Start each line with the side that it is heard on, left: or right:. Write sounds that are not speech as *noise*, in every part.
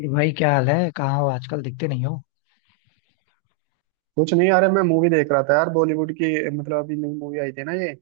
left: ये भाई, क्या हाल है? कहाँ हो? आजकल दिखते नहीं हो।
right: कुछ नहीं यार मैं मूवी देख रहा था यार बॉलीवुड की। मतलब अभी नई मूवी आई थी ना, ये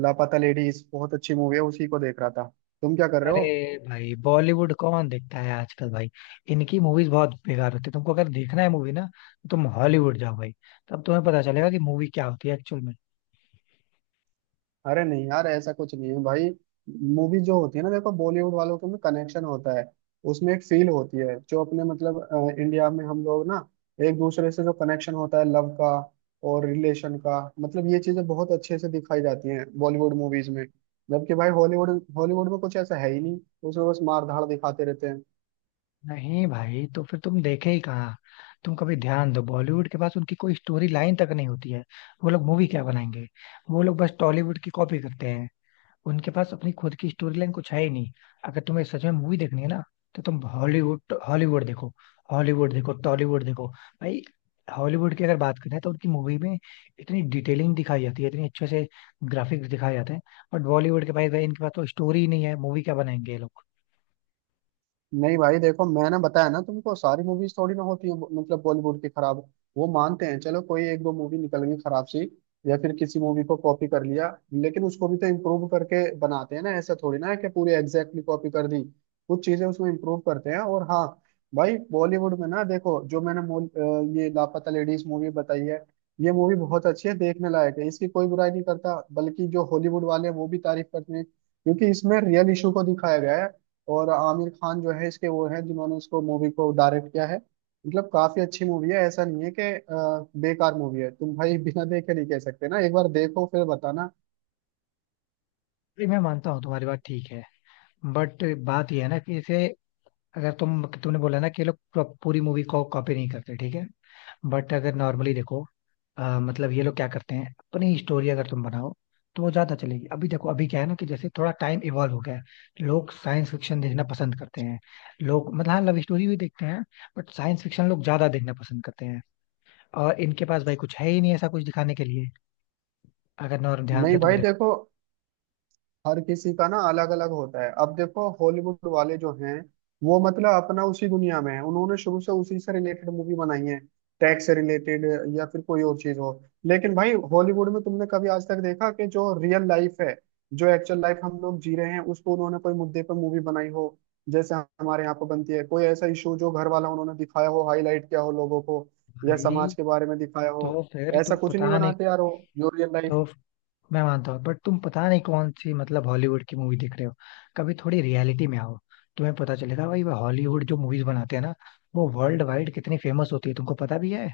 right: लापता लेडीज बहुत अच्छी मूवी है, उसी को देख रहा था। तुम क्या कर रहे
left: अरे
right: हो?
left: भाई, बॉलीवुड कौन देखता है आजकल भाई! इनकी मूवीज बहुत बेकार होती है। तुमको अगर देखना है मूवी ना, तो तुम हॉलीवुड जाओ भाई। तब तुम्हें पता चलेगा कि मूवी क्या होती है एक्चुअल में।
right: अरे नहीं यार, ऐसा कुछ नहीं है भाई। मूवी जो होती है ना, देखो बॉलीवुड वालों के में कनेक्शन होता है। उसमें एक फील होती है जो अपने मतलब इंडिया में हम लोग ना एक दूसरे से जो कनेक्शन होता है लव का और रिलेशन का, मतलब ये चीजें बहुत अच्छे से दिखाई जाती हैं बॉलीवुड मूवीज में। जबकि भाई हॉलीवुड हॉलीवुड में कुछ ऐसा है ही नहीं। उसमें बस मार धाड़ दिखाते रहते हैं।
left: नहीं भाई, तो फिर तुम देखे ही कहाँ? तुम कभी ध्यान दो, बॉलीवुड के पास उनकी कोई स्टोरी लाइन तक नहीं होती है। वो लोग मूवी क्या बनाएंगे? वो लोग बस टॉलीवुड की कॉपी करते हैं। उनके पास अपनी खुद की स्टोरी लाइन कुछ है ही नहीं। अगर तुम्हें सच में मूवी देखनी है ना, तो तुम हॉलीवुड हॉलीवुड देखो। हॉलीवुड देखो, टॉलीवुड देखो भाई। हॉलीवुड की अगर बात करें तो उनकी मूवी में इतनी डिटेलिंग दिखाई जाती है, इतनी अच्छे से ग्राफिक्स दिखाए जाते हैं। बट बॉलीवुड के भाई भाई, इनके पास तो स्टोरी ही नहीं है, मूवी क्या बनाएंगे ये लोग?
right: नहीं भाई देखो, मैंने बताया ना तुमको, सारी मूवीज थोड़ी ना होती है मतलब बॉलीवुड की खराब। वो मानते हैं, चलो कोई एक दो मूवी निकल गई खराब सी या फिर किसी मूवी को कॉपी कर लिया, लेकिन उसको भी तो इम्प्रूव करके बनाते हैं ना, ऐसा थोड़ी ना है कि पूरी एग्जैक्टली कॉपी कर दी। कुछ चीजें उसमें इम्प्रूव करते हैं। और हाँ भाई, बॉलीवुड में ना देखो, जो मैंने ये लापता लेडीज मूवी बताई है, ये मूवी बहुत अच्छी है, देखने लायक है, इसकी कोई बुराई नहीं करता, बल्कि जो हॉलीवुड वाले हैं वो भी तारीफ करते हैं, क्योंकि इसमें रियल इशू को दिखाया गया है। और आमिर खान जो है इसके, वो हैं जिन्होंने इसको मूवी को डायरेक्ट किया है। मतलब काफी अच्छी मूवी है, ऐसा नहीं है कि बेकार मूवी है। तुम भाई बिना देखे नहीं कह सकते ना, एक बार देखो फिर बताना।
left: भाई मैं मानता हूँ तुम्हारी बात ठीक है। बट बात यह है ना कि जैसे, अगर तुमने बोला ना कि ये लोग पूरी मूवी को कॉपी नहीं करते, ठीक है। बट अगर नॉर्मली देखो, मतलब ये लोग क्या करते हैं, अपनी स्टोरी अगर तुम बनाओ, तो वो ज्यादा चलेगी। अभी देखो, अभी क्या है ना कि जैसे थोड़ा टाइम इवॉल्व हो गया है, लोग साइंस फिक्शन देखना पसंद करते हैं। लोग मतलब, हाँ, लव स्टोरी भी देखते हैं। बट साइंस फिक्शन लोग ज्यादा देखना पसंद करते हैं। और इनके पास भाई कुछ है ही नहीं ऐसा कुछ दिखाने के लिए। अगर नॉर्म ध्यान
right: नहीं
left: से तुम
right: भाई
left: देखो।
right: देखो, हर किसी का ना अलग अलग होता है। अब देखो हॉलीवुड वाले जो हैं, वो मतलब अपना उसी दुनिया में है, उन्होंने शुरू से उसी से रिलेटेड मूवी बनाई है, टैक्स से रिलेटेड या फिर कोई और चीज हो। लेकिन भाई हॉलीवुड में तुमने कभी आज तक देखा कि जो रियल लाइफ है, जो एक्चुअल लाइफ हम लोग जी रहे हैं, उसको उन्होंने कोई मुद्दे पर मूवी बनाई हो जैसे हमारे यहाँ पर बनती है? कोई ऐसा इशू जो घर वाला उन्होंने दिखाया हो, हाईलाइट किया हो लोगों को, या
left: भाई
right: समाज के बारे में दिखाया हो?
left: तो फिर
right: ऐसा
left: तुम
right: कुछ नहीं
left: पता नहीं।
right: बनाते यार वो, जो रियल लाइफ।
left: तो मैं मानता हूँ बट तुम पता नहीं कौन सी, मतलब हॉलीवुड की मूवी देख रहे हो। कभी थोड़ी रियलिटी में आओ। तुम्हें पता चलेगा भाई, हॉलीवुड जो मूवीज बनाते हैं ना, वो वर्ल्ड वाइड कितनी फेमस होती है, तुमको पता भी है?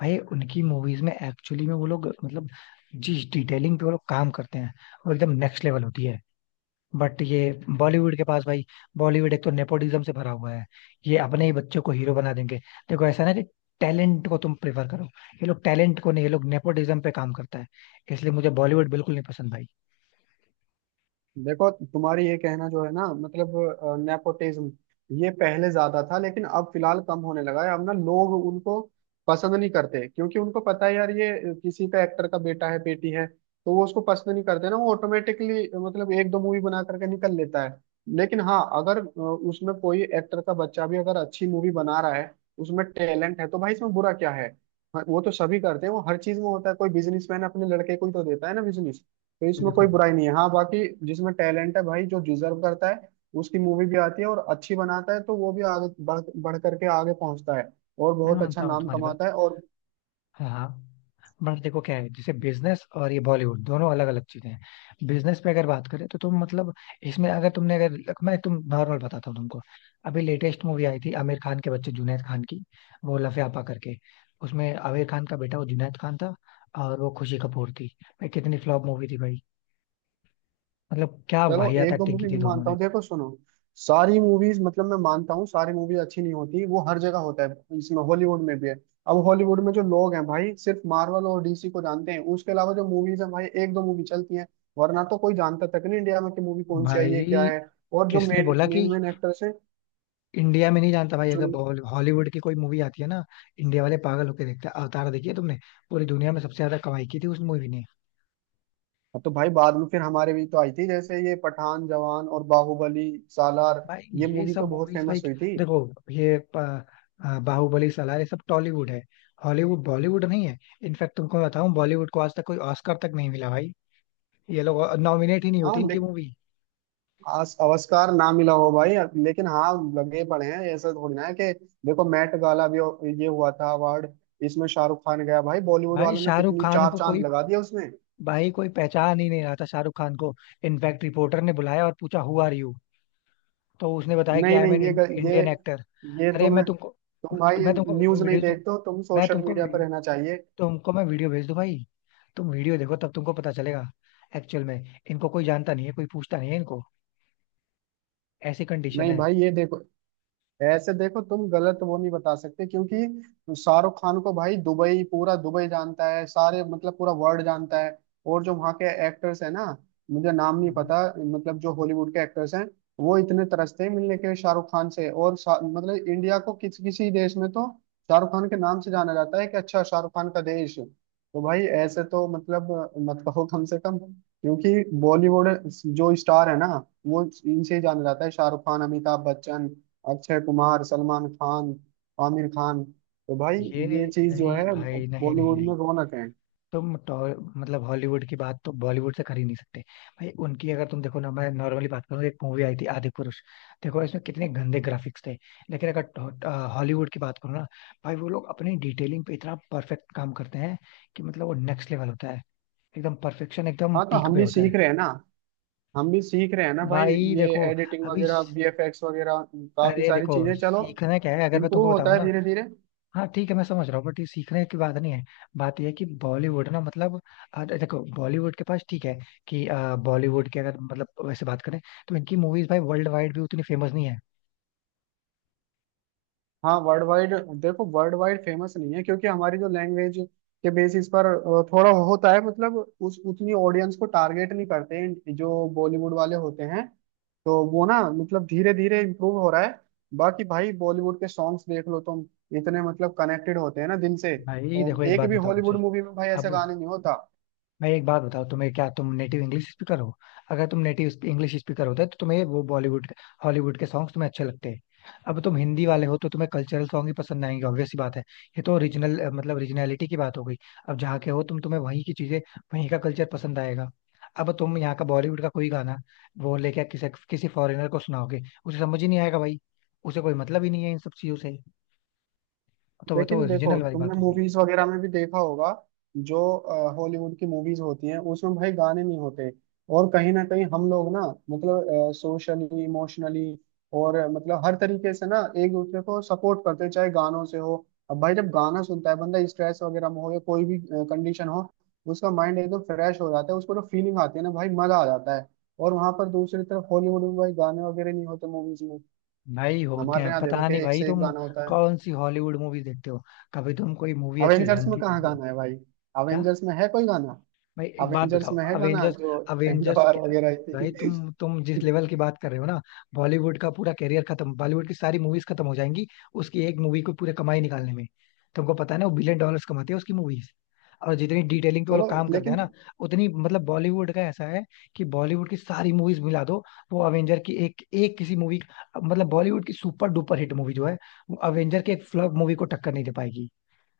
left: भाई उनकी मूवीज में एक्चुअली में वो लोग मतलब, जिस डिटेलिंग पे वो लोग काम करते हैं, वो एकदम नेक्स्ट लेवल होती है। बट ये बॉलीवुड के पास भाई, बॉलीवुड एक तो नेपोटिज्म से भरा हुआ है। ये अपने ही बच्चों को हीरो बना देंगे। देखो ऐसा ना कि टैलेंट को तुम प्रेफर करो। ये लोग टैलेंट को नहीं, ये लोग नेपोटिज्म पे काम करता है। इसलिए मुझे बॉलीवुड बिल्कुल नहीं पसंद भाई।
right: देखो तुम्हारी ये कहना जो है ना, मतलब नेपोटिज्म, ये पहले ज्यादा था लेकिन अब फिलहाल कम होने लगा है। अब ना लोग उनको पसंद नहीं करते, क्योंकि उनको पता है यार, ये किसी का एक्टर का बेटा है, बेटी है, तो वो उसको पसंद नहीं करते ना, वो ऑटोमेटिकली मतलब एक दो मूवी बना करके निकल लेता है। लेकिन हाँ अगर उसमें कोई एक्टर का बच्चा भी अगर अच्छी मूवी बना रहा है, उसमें टैलेंट है, तो भाई इसमें बुरा क्या है। हाँ, वो तो सभी करते हैं, वो हर चीज में होता है, कोई बिजनेसमैन अपने लड़के को ही तो देता है ना बिजनेस। तो
left: ये
right: इसमें कोई
left: देखो,
right: बुराई नहीं है, हाँ बाकी जिसमें टैलेंट है भाई, जो डिजर्व करता है, उसकी मूवी भी आती है और अच्छी बनाता है, तो वो भी आगे बढ़ बढ़ करके आगे पहुंचता है और
left: मैं
right: बहुत अच्छा
left: मानता हूँ
right: नाम
left: तुम्हारी बात।
right: कमाता है। और
left: हाँ, हाँ। बट देखो क्या है, जैसे बिजनेस और ये बॉलीवुड दोनों अलग अलग चीजें हैं। बिजनेस पे अगर बात करें तो तुम मतलब इसमें अगर तुमने अगर, मैं तुम नॉर्मल बताता हूँ तुमको। अभी लेटेस्ट मूवी आई थी आमिर खान के बच्चे जुनैद खान की। वो लफ यापा करके, उसमें आमिर खान का बेटा वो जुनैद खान था, और वो खुशी कपूर थी। भाई कितनी फ्लॉप मूवी थी भाई! मतलब क्या
right: चलो,
left: वाहियात
right: एक दो
left: एक्टिंग की
right: मूवी
left: थी दोनों
right: मानता
left: ने!
right: हूँ, देखो सुनो, सारी मूवीज मतलब, मैं मानता हूँ सारी मूवी अच्छी नहीं होती, वो हर जगह होता है, इसमें हॉलीवुड में भी है। अब हॉलीवुड में जो लोग हैं भाई, सिर्फ मार्वल और डीसी को जानते हैं, उसके अलावा जो मूवीज हैं भाई, एक दो मूवी चलती हैं, वरना तो कोई जानता तक नहीं इंडिया में कि मूवी कौन सी आई है, क्या
left: भाई
right: है। और जो
left: किसने
right: मेन
left: बोला कि
right: मेन मेन एक्टर्स हैं
left: इंडिया में नहीं जानता? भाई
right: जो,
left: अगर हॉलीवुड की कोई मूवी आती है ना, इंडिया वाले पागल होके देखते हैं। अवतार देखी है तुमने? पूरी दुनिया में सबसे ज्यादा कमाई की थी उस मूवी ने।
right: हाँ, तो भाई बाद में फिर हमारे भी तो आई थी जैसे, ये पठान, जवान और बाहुबली, सालार,
left: भाई
right: ये
left: ये
right: मूवी
left: सब
right: तो बहुत
left: मूवीज भाई,
right: फेमस हुई थी।
left: देखो ये बाहुबली, सलार, ये सब टॉलीवुड है, हॉलीवुड बॉलीवुड नहीं है। इनफैक्ट तुमको मैं बताऊं, बॉलीवुड को आज तक कोई ऑस्कर तक नहीं मिला भाई। ये लोग नॉमिनेट ही नहीं
right: हाँ
left: होती इनकी
right: लेकिन
left: मूवी।
right: आस आविष्कार ना मिला हो भाई, लेकिन हाँ, लगे पड़े हैं, ऐसा थोड़ी ना है कि देखो मैट ये हुआ था अवार्ड, इसमें शाहरुख खान गया भाई, बॉलीवुड
left: भाई
right: वालों ने
left: शाहरुख
right: कितनी
left: खान
right: चार
left: को
right: चांद
left: कोई,
right: लगा दिया उसमें।
left: भाई कोई पहचान ही नहीं रहा था शाहरुख खान को। इनफैक्ट रिपोर्टर ने बुलाया और पूछा हु आर यू, तो उसने बताया कि
right: नहीं
left: आई एम
right: नहीं,
left: एन
right: ये
left: इंडियन एक्टर।
right: ये
left: अरे
right: तो
left: मैं
right: मैं
left: तुमको
right: तुम भाई,
left: मैं तुमको वीडियो
right: न्यूज नहीं
left: वीडियो दूँ।
right: देखते हो तुम,
left: मैं
right: सोशल
left: तुमको
right: मीडिया पर
left: वीडियो,
right: रहना चाहिए।
left: तुमको मैं वीडियो भेज दूँ भाई। तुम वीडियो देखो तब तुमको पता चलेगा। एक्चुअल में इनको कोई जानता नहीं है, कोई पूछता नहीं है इनको, ऐसी कंडीशन
right: नहीं
left: है।
right: भाई ये देखो, ऐसे देखो तुम गलत वो नहीं बता सकते, क्योंकि शाहरुख खान को भाई, दुबई, पूरा दुबई जानता है, सारे मतलब पूरा वर्ल्ड जानता है। और जो वहाँ के एक्टर्स हैं ना, मुझे नाम
left: हम्म,
right: नहीं
left: हम्म।
right: पता, मतलब जो हॉलीवुड के एक्टर्स हैं, वो इतने तरसते हैं मिलने के लिए शाहरुख खान से, और मतलब इंडिया को किसी किसी देश में तो शाहरुख खान के नाम से जाना जाता है, कि अच्छा, शाहरुख खान का देश, तो भाई ऐसे तो मतलब मत कहो कम से कम। क्योंकि बॉलीवुड जो स्टार है ना, वो इनसे ही जाना जाता है, शाहरुख खान, अमिताभ बच्चन, अक्षय कुमार, सलमान खान, आमिर खान, तो भाई
left: ये,
right: ये चीज जो
left: नहीं
right: है
left: भाई, नहीं, नहीं,
right: बॉलीवुड
left: नहीं,
right: में, रौनक है।
left: तुम मतलब हॉलीवुड की बात तो बॉलीवुड से कर ही नहीं सकते। भाई उनकी अगर तुम देखो ना, मैं नॉर्मली बात करूँ, एक मूवी आई थी आदि पुरुष। देखो इसमें कितने गंदे ग्राफिक्स थे। लेकिन अगर हॉलीवुड की बात करूँ ना, भाई वो लोग अपनी डिटेलिंग पे इतना परफेक्ट काम करते हैं कि मतलब वो नेक्स्ट लेवल होता है। एकदम परफेक्शन, एकदम
right: हाँ तो
left: पीक
right: हम
left: पे
right: भी
left: होता है।
right: सीख रहे हैं ना, हम भी सीख रहे हैं ना भाई,
left: भाई
right: ये
left: देखो
right: एडिटिंग
left: अभी
right: वगैरह, वीएफएक्स वगैरह, काफी
left: अरे
right: सारी
left: देखो
right: चीजें, चलो,
left: सीखना क्या है? अगर मैं तुमको
right: इम्प्रूव होता
left: बताऊं
right: है
left: ना।
right: धीरे धीरे।
left: हाँ ठीक है, मैं समझ रहा हूँ बट ये सीखने की बात नहीं है। बात ये है कि बॉलीवुड ना मतलब देखो बॉलीवुड के पास ठीक है कि बॉलीवुड के अगर मतलब वैसे बात करें तो इनकी मूवीज भाई वर्ल्ड वाइड भी उतनी फेमस नहीं है।
right: हाँ वर्ल्ड वाइड, देखो वर्ल्ड वाइड फेमस नहीं है, क्योंकि हमारी जो लैंग्वेज के बेसिस पर थोड़ा होता है मतलब, उस उतनी ऑडियंस को टारगेट नहीं करते हैं जो बॉलीवुड वाले होते हैं। तो वो ना मतलब धीरे धीरे इम्प्रूव हो रहा है, बाकी भाई बॉलीवुड के सॉन्ग्स देख लो तुम, इतने मतलब कनेक्टेड होते हैं ना दिल से,
left: भाई
right: तो
left: देखो, एक
right: एक
left: बात
right: भी
left: बताओ
right: हॉलीवुड
left: मुझे।
right: मूवी में भाई ऐसा
left: अब
right: गाने नहीं होता।
left: मैं एक बात बताओ तुम्हें, क्या तुम नेटिव इंग्लिश स्पीकर हो? अगर तुम नेटिव इंग्लिश स्पीकर होते तो तुम्हें वो बॉलीवुड हॉलीवुड के सॉन्ग्स तुम्हें अच्छे लगते। अब तुम हिंदी वाले हो तो तुम्हें कल्चरल सॉन्ग ही पसंद आएंगे, ऑब्वियस सी बात है। ये तो ओरिजिनल मतलब ओरिजिनलिटी की बात हो गई। अब जहाँ के हो तुम, तुम्हें वहीं की चीजें, वहीं का कल्चर पसंद आएगा। अब तुम यहाँ का बॉलीवुड का कोई गाना वो लेके किसी किसी फॉरेनर को सुनाओगे, उसे समझ ही नहीं आएगा भाई। उसे कोई मतलब ही नहीं है इन सब चीजों से। तो वो तो
right: लेकिन देखो,
left: ओरिजिनल वाली
right: तुमने
left: बात हो गई।
right: मूवीज वगैरह में भी देखा होगा, जो हॉलीवुड की मूवीज होती हैं उसमें भाई गाने नहीं होते, और कहीं ना कहीं हम लोग ना मतलब सोशली, इमोशनली और मतलब हर तरीके से ना एक दूसरे को सपोर्ट करते हैं, चाहे गानों से हो। अब भाई, जब गाना सुनता है बंदा, स्ट्रेस वगैरह में हो या कोई भी कंडीशन हो, उसका माइंड एकदम फ्रेश हो जाता है, उसको जो फीलिंग आती है ना भाई, मजा आ जाता है। और वहां पर दूसरी तरफ हॉलीवुड में भाई गाने वगैरह नहीं होते मूवीज में,
left: भाई होते
right: हमारे
left: हैं,
right: यहाँ देखो
left: पता
right: कि
left: नहीं
right: एक
left: भाई
right: से एक
left: तुम
right: गाना होता है।
left: कौन सी हॉलीवुड मूवी देखते हो। कभी तुम कोई मूवी अच्छी
right: अवेंजर्स
left: ढंग
right: में
left: की
right: कहाँ
left: देखो।
right: गाना है भाई?
left: क्या?
right: अवेंजर्स में है कोई गाना?
left: भाई एक बात
right: अवेंजर्स
left: बताओ,
right: में है गाना
left: अवेंजर्स,
right: जो एंड
left: अवेंजर्स
right: वार वगैरह आई
left: भाई, तुम
right: थी?
left: तुम जिस लेवल की बात कर रहे हो ना, बॉलीवुड का पूरा कैरियर खत्म, बॉलीवुड की सारी मूवीज खत्म हो जाएंगी उसकी एक मूवी को पूरे कमाई निकालने में। तुमको पता है ना, वो बिलियन डॉलर्स कमाती है उसकी मूवीज। और जितनी डिटेलिंग पे वो
right: चलो
left: लोग काम करते हैं
right: लेकिन
left: ना, उतनी मतलब बॉलीवुड का ऐसा है कि बॉलीवुड की सारी मूवीज मिला दो, वो अवेंजर की एक एक किसी मूवी, मतलब बॉलीवुड की सुपर डुपर हिट मूवी जो है, वो अवेंजर के एक फ्लॉप मूवी को टक्कर नहीं दे पाएगी।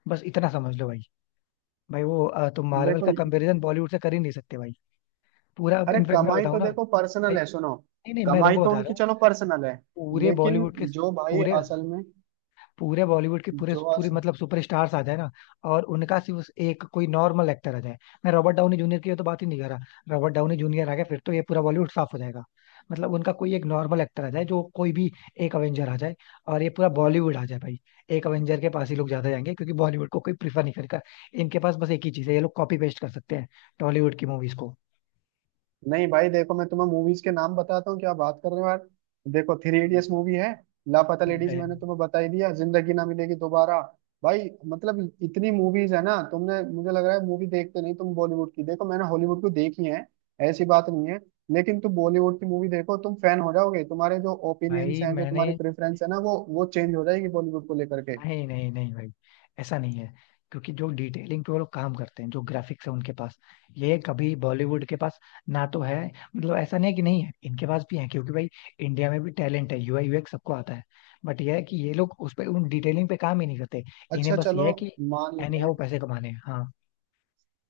left: बस इतना समझ लो भाई। भाई वो तुम मार्वल
right: देखो,
left: का कंपैरिजन बॉलीवुड से कर ही नहीं सकते भाई। पूरा
right: अरे
left: इनफेक्ट मैं
right: कमाई
left: बताऊं
right: तो
left: ना।
right: देखो
left: भाई,
right: पर्सनल है, सुनो,
left: नहीं, नहीं, मैं
right: कमाई
left: तुमको
right: तो
left: बता
right: उनकी
left: रहा हूँ।
right: चलो पर्सनल है,
left: पूरे
right: लेकिन
left: बॉलीवुड के
right: जो भाई
left: पूरे
right: असल में
left: पूरे बॉलीवुड के पूरे
right: जो
left: पूरे
right: अस,
left: मतलब सुपरस्टार्स आ जाए ना। और उनका सिर्फ एक कोई नॉर्मल एक्टर आ जाए। मैं रॉबर्ट डाउनी जूनियर की तो बात ही नहीं कर रहा। रॉबर्ट डाउनी जूनियर आ गया फिर तो ये पूरा बॉलीवुड साफ हो जाएगा। मतलब उनका कोई एक नॉर्मल एक्टर आ जाए जो कोई भी, एक अवेंजर आ जाए और ये पूरा बॉलीवुड आ जाए भाई। एक अवेंजर के पास ही लोग ज्यादा जाएंगे क्योंकि बॉलीवुड को कोई प्रीफर नहीं करेगा। इनके पास बस एक ही चीज है, ये लोग कॉपी पेस्ट कर सकते हैं टॉलीवुड की मूवीज को।
right: नहीं भाई देखो, मैं तुम्हें मूवीज के नाम बताता हूँ, क्या बात कर रहे हो यार। देखो, थ्री
left: हम्म,
right: इडियट्स मूवी है, लापता लेडीज
left: है।
right: मैंने तुम्हें बता ही दिया, जिंदगी ना मिलेगी दोबारा। भाई मतलब इतनी मूवीज है ना, तुमने मुझे लग रहा है मूवी देखते नहीं तुम बॉलीवुड की, देखो मैंने हॉलीवुड को देखी है, ऐसी बात नहीं है, लेकिन तुम बॉलीवुड की मूवी देखो, तुम फैन हो जाओगे, तुम्हारे जो ओपिनियंस
left: भाई
right: हैं, जो
left: मैंने,
right: तुम्हारी प्रेफरेंस है ना, वो चेंज हो जाएगी बॉलीवुड को लेकर के।
left: नहीं, नहीं, नहीं भाई, ऐसा नहीं है। क्योंकि जो डिटेलिंग पे वो लोग काम करते हैं, जो ग्राफिक्स है उनके पास, ये कभी बॉलीवुड के पास ना तो है। मतलब ऐसा नहीं है कि नहीं है, इनके पास भी है क्योंकि भाई इंडिया में भी टैलेंट है, यूआई यूएक्स सबको आता है। बट ये है कि ये लोग उस पे उन डिटेलिंग पे काम ही नहीं करते। इन्हें
right: अच्छा
left: बस ये
right: चलो,
left: है कि
right: मान
left: एनी
right: लेते
left: हाउ
right: हैं,
left: पैसे कमाने हैं। हाँ,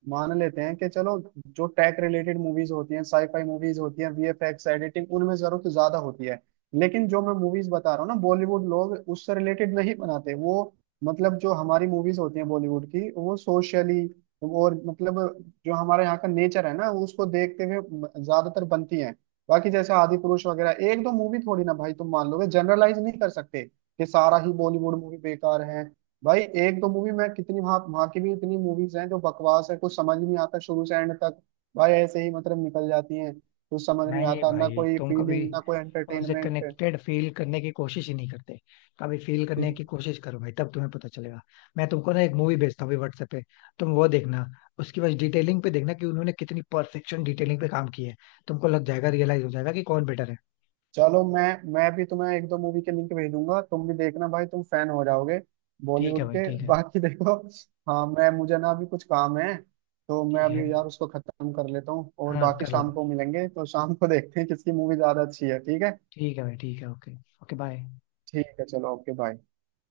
right: मान लेते हैं कि चलो, जो टेक रिलेटेड मूवीज होती हैं, साईफाई मूवीज होती हैं, वीएफएक्स एडिटिंग उनमें जरूरत ज्यादा होती है। लेकिन जो मैं मूवीज बता रहा हूँ ना, बॉलीवुड लोग उससे रिलेटेड नहीं बनाते वो, मतलब जो हमारी मूवीज होती हैं बॉलीवुड की, वो सोशली और मतलब, जो हमारे यहाँ का नेचर है ना, उसको देखते हुए ज्यादातर बनती हैं। बाकी जैसे आदि पुरुष वगैरह एक दो मूवी, थोड़ी ना भाई तुम मान लोगे, जनरलाइज नहीं कर सकते कि सारा ही बॉलीवुड मूवी बेकार है। भाई एक दो मूवी, मैं कितनी वहां वहां की भी इतनी मूवीज हैं जो बकवास है, कुछ समझ नहीं आता शुरू से एंड तक, भाई ऐसे ही मतलब निकल जाती हैं, कुछ समझ नहीं
left: नहीं
right: आता, ना
left: भाई,
right: कोई
left: तुम कभी
right: फीलिंग, ना कोई
left: उनसे
right: एंटरटेनमेंट।
left: कनेक्टेड फील करने की कोशिश ही नहीं करते। कभी फील करने की कोशिश करो भाई, तब तुम्हें पता चलेगा। मैं तुमको ना एक मूवी भेजता हूँ अभी व्हाट्सएप पे, तुम वो देखना। उसकी बस डिटेलिंग पे देखना कि उन्होंने कितनी परफेक्शन डिटेलिंग पे काम की है। तुमको लग जाएगा, रियलाइज हो जाएगा कि कौन बेटर है।
right: चलो मैं भी तुम्हें एक दो मूवी के लिंक भेजूंगा, तुम भी देखना भाई, तुम फैन हो जाओगे
left: ठीक है
right: बॉलीवुड
left: भाई,
right: के
left: ठीक
right: *laughs*
left: है।
right: बाकी देखो। हाँ मैं, मुझे ना अभी कुछ काम है, तो मैं
left: ठीक है,
right: अभी यार उसको खत्म कर लेता हूँ, और
left: हाँ
right: बाकी
left: कर लो।
right: शाम को मिलेंगे, तो शाम को देखते हैं किसकी मूवी ज्यादा अच्छी है, ठीक है।
left: ठीक है भाई, ठीक है, ओके। Okay bye.
right: ठीक है चलो, ओके बाय।